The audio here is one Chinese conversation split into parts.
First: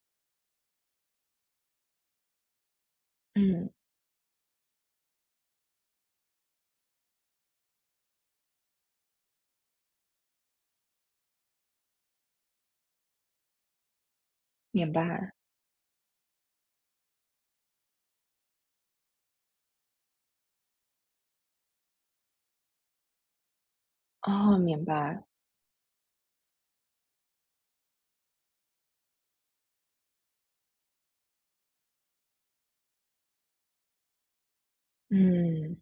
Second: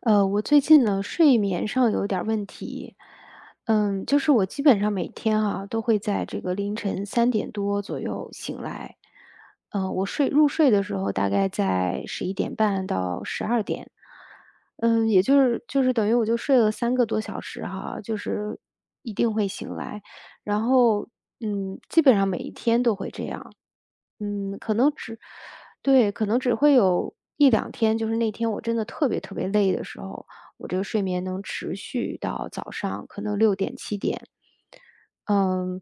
我最近呢，睡眠上有点儿问题。嗯，就是我基本上每天哈都会在这个凌晨三点多左右醒来。我入睡的时候大概在11点半到12点。明也白。就是等于我就睡了3个多小时哈，就是一定会醒来。然后基本上每一天都会这样。哦，嗯，可明能只白。对，可能只会有一两天，就是那天我真的特别特别累的时候，我这个睡眠能持续到早上可能6点、7点。嗯，嗯，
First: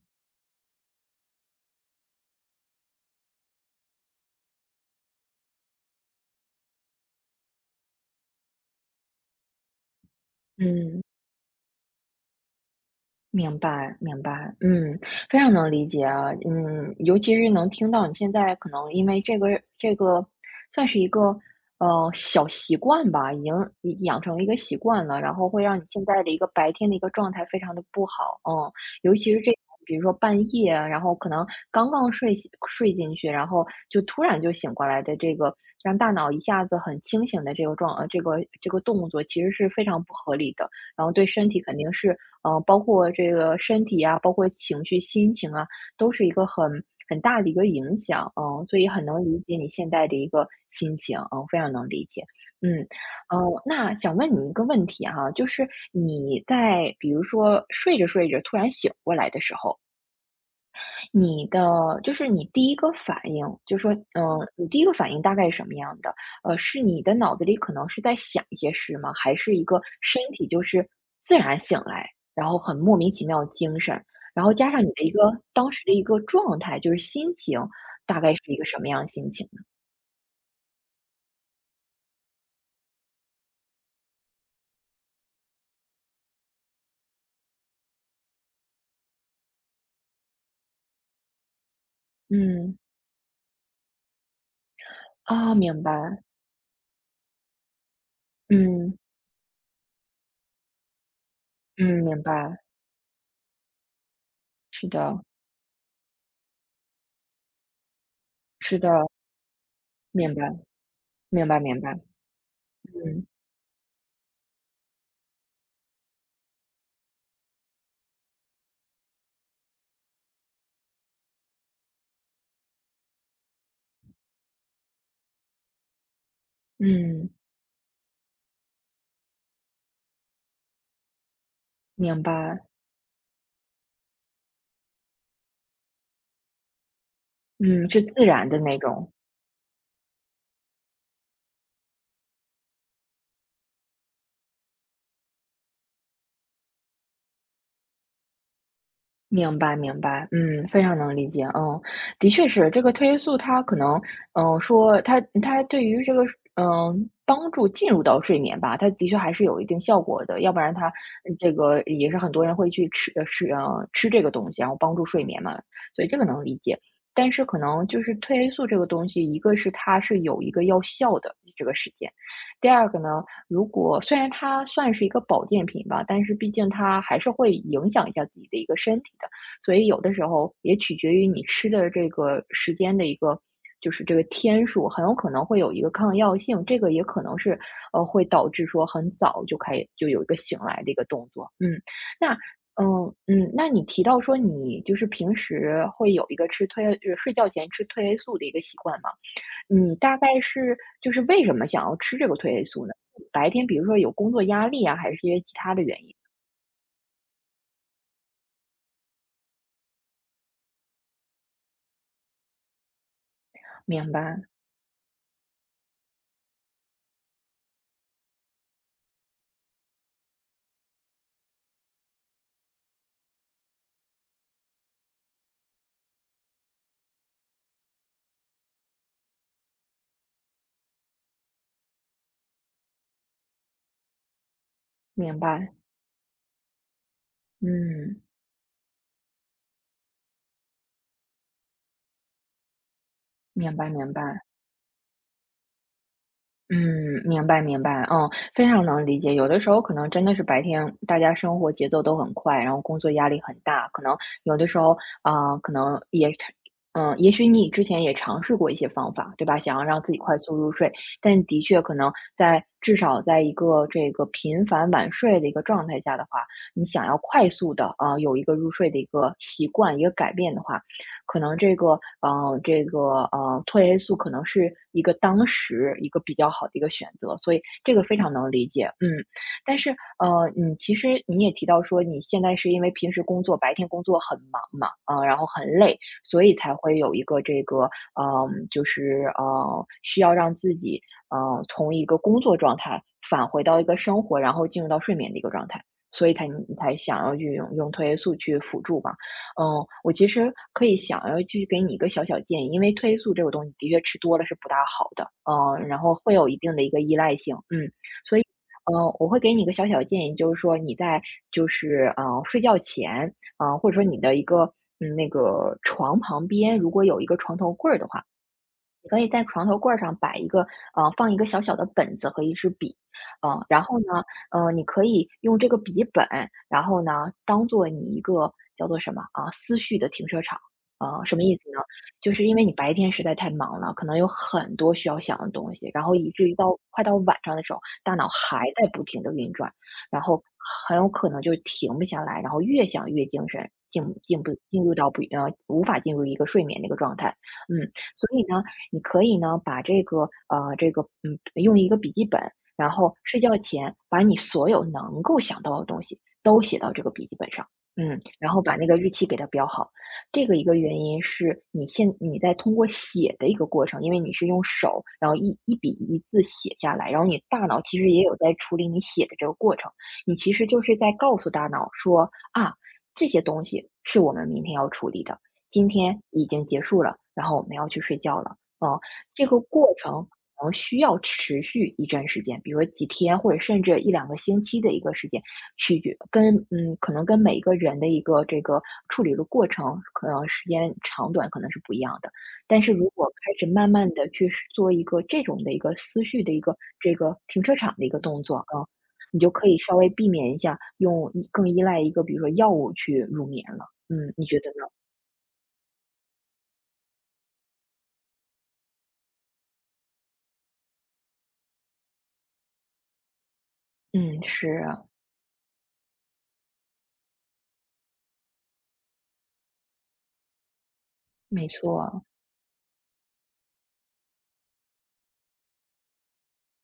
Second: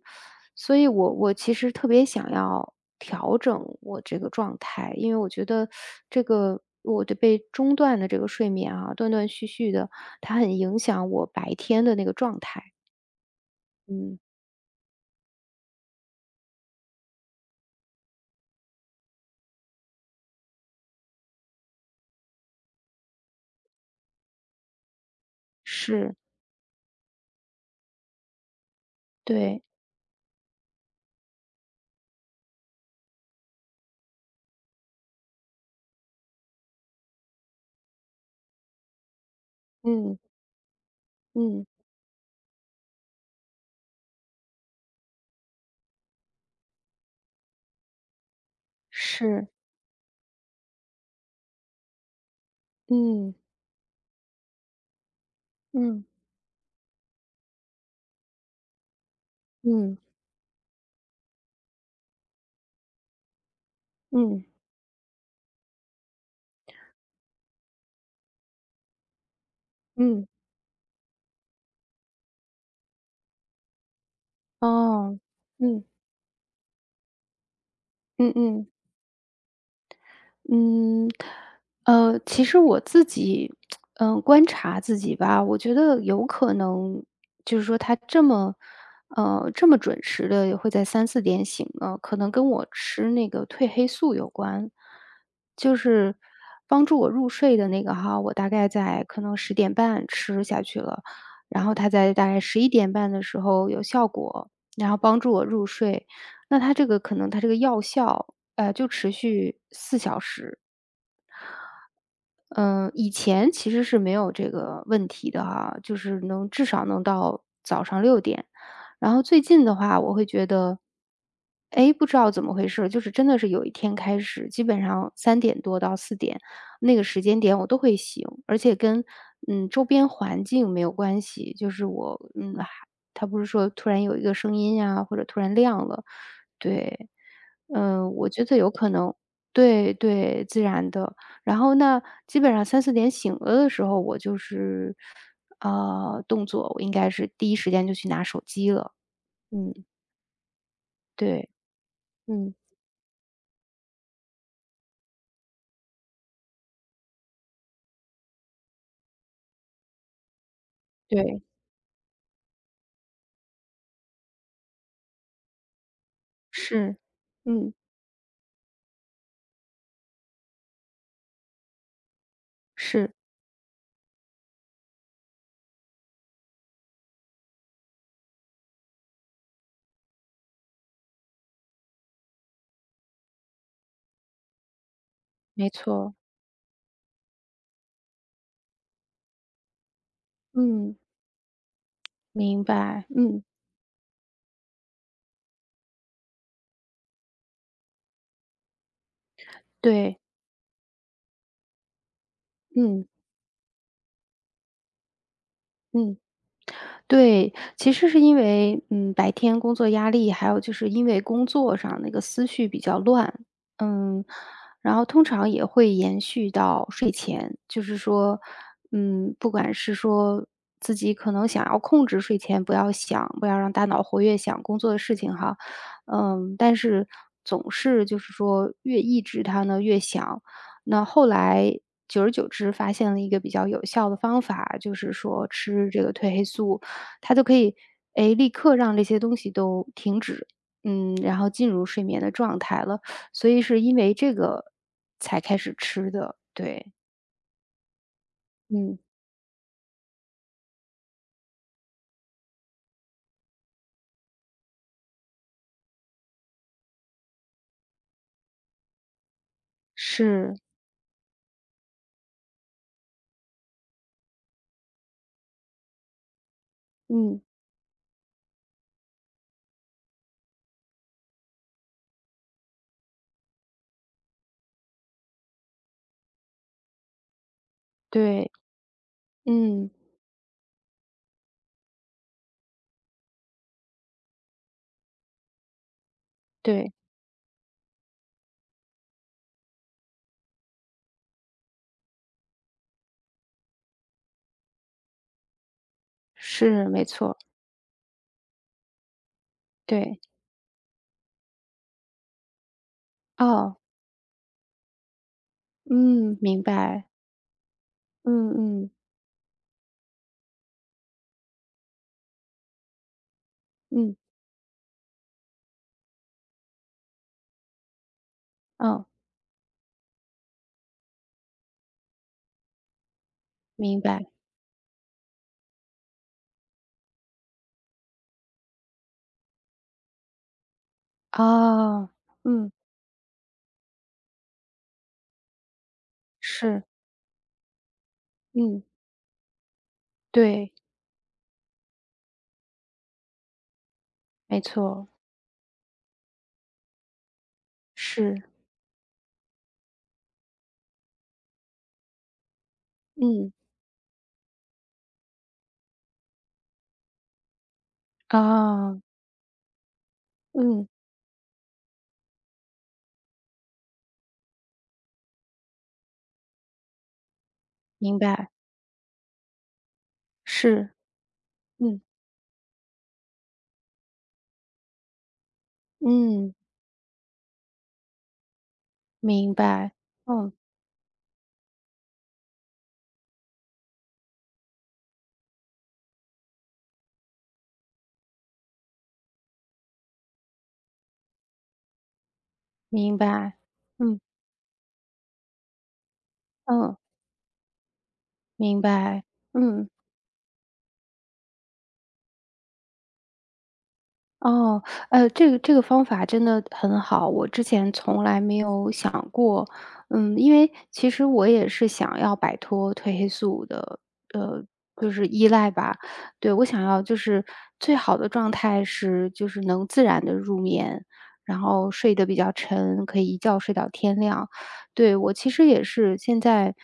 所以我其实特别想要调整我这个状态，因为我觉得这个我的被中断的这个睡眠啊，断断续续的，它很影嗯。响我白天的那个状态。明白，嗯。明白，嗯，非常能理解啊。嗯，尤其是能听到你现在可能因为这个这个算是一个小习惯吧，已养成了一个习惯了，然后会让你现是。在的一个白天的一个状态非常的不好。嗯，尤其是这种对。比如说半夜，然后可能刚刚睡醒睡进去，然后就突然就醒过来的这个，让大脑一下子很清醒的这个这个动作，其实是非常不嗯。合理的。然后对身体嗯。肯定是嗯，包括这个身体啊，包括情绪、心情啊，都是一个很大的一个影响。嗯，所以很能理是。解你现在的一个心情。嗯，非常能理解。嗯，嗯。呃，那想问你一个问题哈，就是嗯。你在比如说睡着睡着突然醒过来的时候，嗯。你的就是你第一个反应，就说，嗯，嗯。嗯你第一个反应大概是什么样的？呃，是你的脑子里可能是在想一些事吗？还是一个身嗯。体就是自然醒来，然后很莫名其妙精神，然后加上你的一哦。个当时嗯。的一个状态，就是心情，大概嗯是一个嗯。什么样的心情呢？嗯，其实我自己，观察自己吧，我觉得有可能，就是说他这么，呃，这么准时的会在三四点醒呢，可能跟我嗯，吃那个褪黑素有关。啊，就明是白。帮助我入睡的那个哈，我大概嗯，在可能10点半吃下去了，然后它嗯，在明大概白，十一点半的时候有效果，是然后的，帮助我入睡。那它这个可能它这个药效是就的，持续四小明白，时。明白，明白，嗯，以嗯，前其实是没有这个问题的哈，就是至少能到早上六点。然后最近的话，我会觉得，哎，不知道怎么回事，就是真的是有一天开始，基本上3点多到4点，那个时嗯，间点我都会醒，而且跟，周边环境没有关系。就是我明嗯，白，还它不是说突然有一个声音呀，或者突然亮了。对。嗯，是自我觉然得的有那可种。能对对，自然的。然后那基本上三四点醒了的时候，我就是，呃，动作我应该是第一时间就去拿手机了。明嗯。白明白，嗯，非常能理解。对。嗯，的确嗯。是这个褪黑素，它可能，嗯，说它对于这个，嗯，帮助进入到睡眠吧，它的确还是有一定效果的，要不然它嗯对。这个也是很多人会去吃这个东西，然后帮助睡眠嘛，所以这个能理解。是。但是可嗯。能就是褪黑素这个东西，一个是它是有一个药效的这个时间，第二个是。呢，如果虽然它算是一个保健品吧，但是毕竟它还是会影响一下自己的一个身体的，所以有的时候也取决于你吃的这个时间的一个，就是这个天数，很有可能会没有一个错。抗药性，这个也可能是会导致说很早就开就有一个醒来的一嗯。个动作。嗯，那明白。嗯嗯。嗯，那你提到说你就是平时会有一个吃褪就是睡觉前吃褪黑素的一个习惯吗？你大对。概是就是为什么想要吃这个褪黑素呢？嗯。白天比如说有工作压力啊，还是因为其他的原因？嗯。对，其实是因为，白天工作压力，还有就是因为工作上那个思绪比较乱。明嗯，白，然后通常也会延续到睡前。就是说，不管是说自己可能想要控制睡前不要想，不要让大脑活跃想工作的事情哈。但是总是就是说越抑制它呢越想，那后来久而久之发现了一个比较有效的方法，就是明说白，吃这个褪黑素。它就可以，嗯，哎，立刻让这些东西都停止。然后进入睡眠的状态了。所以明是白因明为这白。个才开始吃的。对。嗯，明白明白，嗯，非常嗯。能理解。有的时候可能真的是白天大家生活节奏都很快，然后工作压力很大，可能有的时候啊、可能也尝，嗯，也许你之前也尝试过一些方法，对吧？想要让自己快速是。入睡，但的确可能至少在一个这个频繁晚睡的一个状态下的话，你想要嗯。快速的啊、有一个入睡的一个改变的话，可能这个褪黑素可能是一个当时一个比较好的一个选择，所以这个非常能对。理解。嗯。但嗯。是你其实你也提到说，你现在是因为平时白天工作很忙嘛，啊，然后很累，所以才对。会有一个这个需要让自己从一个工作状态返回到一个生活，然后进入到睡眠的一个状态，所以才你是。才没想要错。去用褪黑素去辅助嘛。嗯，我对。其实可以想要去给你一个小小建议，因为褪黑素这个东西哦。的确吃多了是不大好的，嗯，然后会嗯。有一明定的一个白。依赖性。嗯，所以，嗯嗯嗯，我会给你一个小小建议，就是说就是嗯睡觉前，嗯或者说嗯。你的一个嗯那个床旁边，如果有一个床头柜儿的话，哦。你可以在床头柜儿上摆一个呃，放一个小小的本子和一支笔，然后明呢，白。你可以用这个笔记本，然后呢，当做你一个叫做什么啊，思绪的停车场。呃，什么意思呢？哦。就是因为嗯。你白天实在太忙了，可能有很多需要想的东西，然后以至于到是。快到晚上的时候，大脑还嗯。在不停的运转，然后对。很有可能就停不下来，然后越想越精神，进进不没进入错。到不呃，无法进入一个睡眠的一个状态。嗯，所以是。呢，你可以呢把用一个笔记本，然后睡嗯。觉前把你所有能够想到的东西都写到这个笔记本上。嗯，然后把那个哦。日期给它标好。这个一个嗯。原因是你在通过写的一个过程，因为你是用手，然后一笔一字写下来，然后你大脑其实明也有白。在处理你写的这个过程，你其实就是。是在告诉大脑嗯。说啊，这些东西是我们明天要处理的，今天已嗯。经结束了，然后我们要去睡觉了。嗯，这明个过白。程嗯。可能需要持续一段时间，比如说几天或者甚至一两个星期的一个时间，取决跟嗯，可能跟每一个人的一个这个处理的过程，可能时间长短可能是不一样的。但是如明果开白。始慢慢嗯。的去做一个这种的一个思绪的一个嗯。这个停车场的一个动作啊，明嗯白。你就可以嗯。稍微避免一下更依赖一个比如说药物去入眠了。嗯，你觉得哦。呢？这个方法真的很好，我之前从来没有想过。因为其实我也是想要摆脱褪黑素的。嗯，呃，是啊就是依赖吧。对，我想要就是最好的状态是，就是能自然的入眠，然没后睡错。得比较沉，可以一觉睡到天亮。对，我其实也是现在，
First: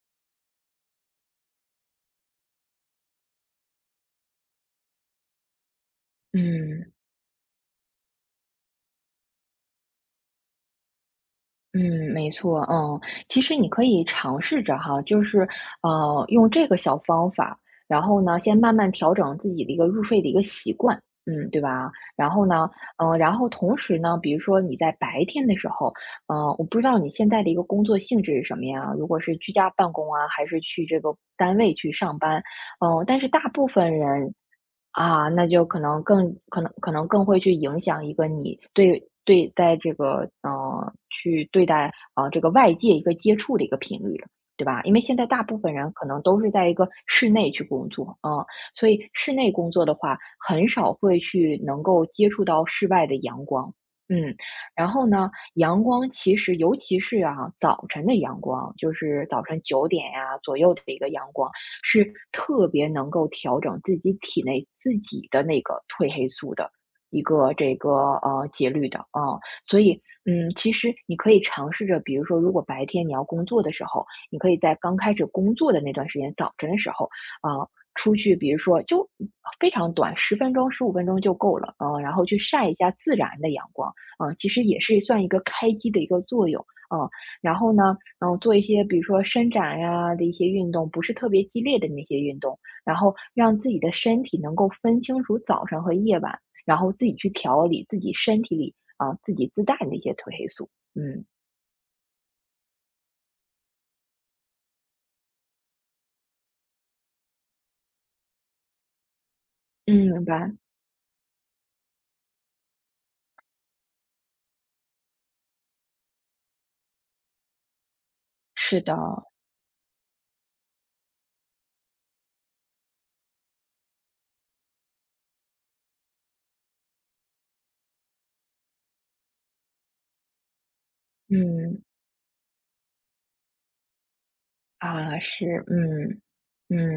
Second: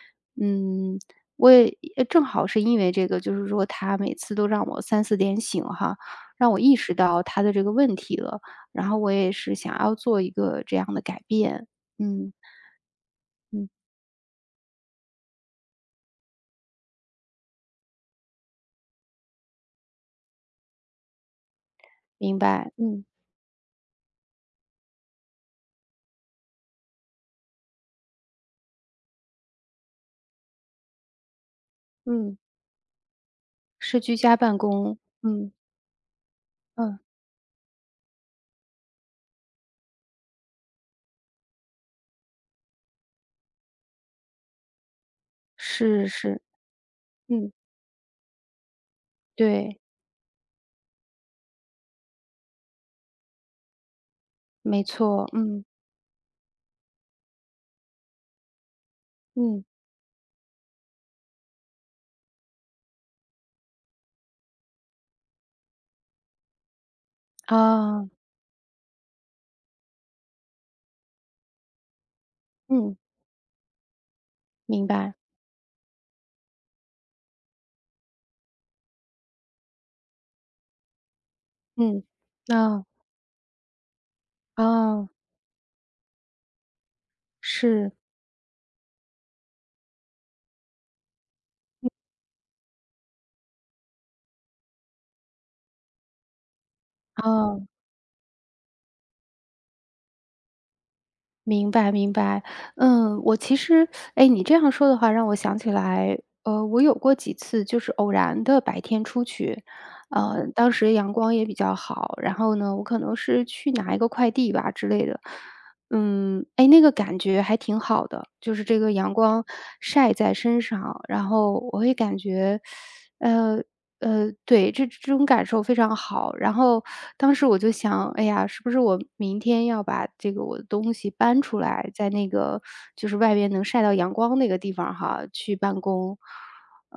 嗯，我也正好是因为这个，就是说他每次都让我三四点醒哈，让我意嗯。识到他的这个问题了，然后我也是想要做一个这样的改变。嗯，没嗯错。嗯，其实你嗯。可以尝试着哈，就是，用这个小方法，然后呢，先慢慢调整自己的一个入睡的一个习惯，嗯，对吧？然明后呢，白。嗯嗯、然后同时呢，比如说你在白天的时候，嗯、我不知道你现在的一个工作性质是什么呀？如果是居家办公啊，还是去这个单位去上嗯。班，嗯、但是大部分是居人家办公。啊，那嗯就可嗯。能更会去影响一个你对待这个对待啊这个外界一个接触的一个频率了，对吧？因为现在大部分人可是能都是。是在一个室内嗯。去工作。嗯，所以室内工对。作的话，很少会去能够接触到室外的阳光。嗯，没然后错。呢，嗯阳光其实尤其是啊，早晨的阳光，就是早晨嗯9点呀、左右的一个阳光，是特别能够调整自己体内自己的那个褪黑素的一个这个啊。节律的啊、所以嗯，其实你可以尝试着，比如说，如果白嗯。天你要工作的时候，你可以在明刚开白。始工作的那段时间，早晨的时候啊、出去，比如说就非常短，十分钟、15分钟就够了。嗯、嗯。然后去晒一哦下自然的阳光，啊、其实也是啊算一个开机的一个作用。嗯、然后呢，是然后做一些比如说伸展呀的一些运动，不是特别激烈的那些运动，然后让自己的身体能够分清楚早上和夜晚，然后自己去啊。调理自己身体里啊、自己自带的一些褪黑素。嗯明白明白。嗯。我其实，哎，你这样说的话，让我想起来。我有过几次就是偶然的白天出去。嗯，明白，当时阳光也比较好，然后呢，我可能是去拿一个快递吧之类的。那个感觉还挺好的，就是这是个的，阳光晒在身上，然后我会感觉，呃对，这种感受非常好。然后当时我就想，哎呀，是不是我明天要把这个我的东西搬出嗯来，在那个就是外边能晒到阳光那个地方啊哈，去是，办公。嗯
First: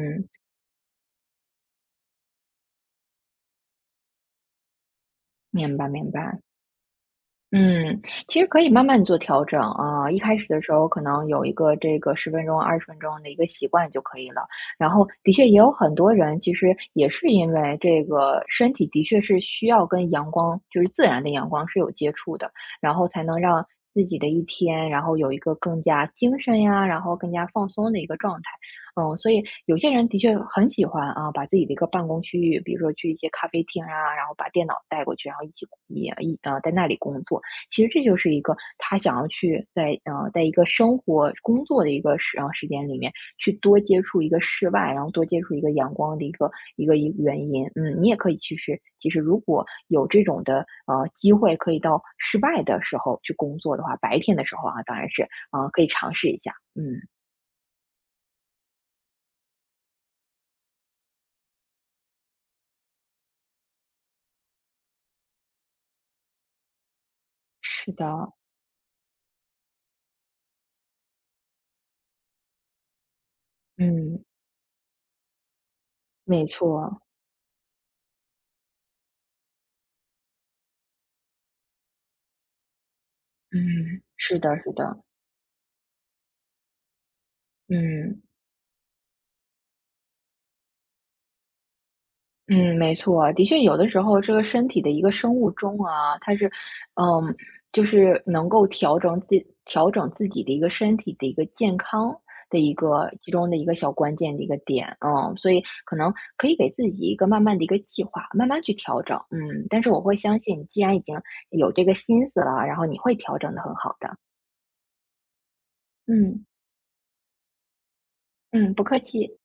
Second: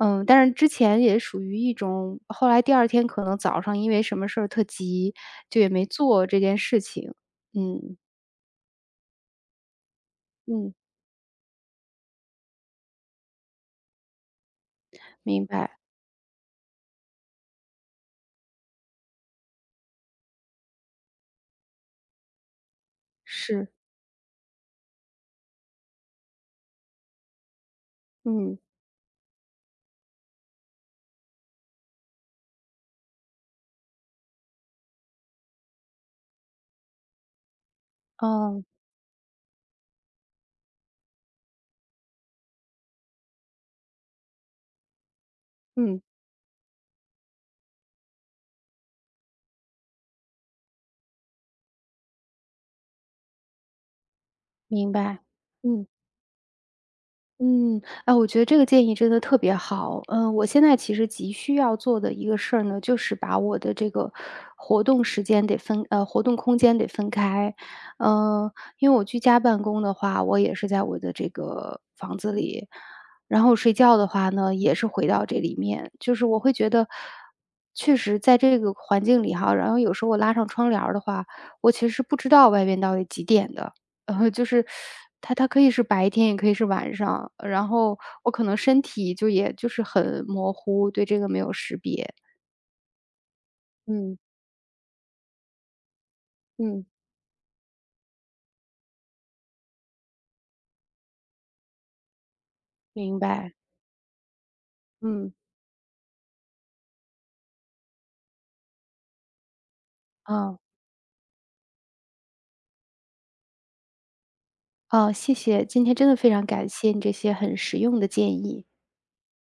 但是之前也属于一种，后来第二天可能早上因为什么事儿特急，就也明没白明做白。这件事情。嗯嗯，其实可以慢慢做调整啊，一开始的时嗯。候可能有一个这个十分钟、20分钟的一个习惯就可以了。然后的确明也有白。很多人，其实也是因为这个身体的确是需要跟阳光，就是自然的阳光是有接触的，然后才能让是。自己的一天，然后有一个更加精神呀，然后更加放松的一个状态。嗯。嗯，所以有些人的确很喜欢啊，把自己的一个办公区域，比如说去一些咖啡厅啊，然后把电脑带过去，然后一起一一呃在那里工作。其实这就是一个哦。他想要去在一个生活工作的一个时间里面去多接触一个室外，然后多接触一个阳嗯。光的一个原因。嗯，你也可以其实其实如果有这种的，机会可以到室外的时候去工作的话，白天的时候啊，明当然白。是，可以嗯。尝试一下。嗯。嗯，哎，我觉得这个建议真的特别好。嗯，我现在其实急需要做的一个事儿呢，就是把我的这个活动空间得分开。是的，嗯，因为我居家办公的话，我也是在我的这个房子里，然后睡觉的嗯，话呢，也是回到这里面。就是我没会觉得，错，确实在这个环境里哈，然后有时候我拉上窗帘儿的话，我其实是不知道外面到底几点的。嗯，是就的，是是的，它可以是白天，也可以是晚上，然后嗯。我可能身体就也就是很模糊，对这个没有识别。嗯，没错，的确，有的时嗯。候这个身体的一个生物钟啊，它是，嗯。嗯，就是能够调整自己的一个身体的一个健康的一个明其中白。的一个小关键的一个点。嗯。嗯，所以可能可以给自己一个慢慢的一个计划，慢慢去调整。嗯，但是我会相哦。信，既然已经有这个心思了，然后你会调整的很好的。哦。谢谢，今天真的非嗯常感谢你这些很实用的建议。嗯，不客气。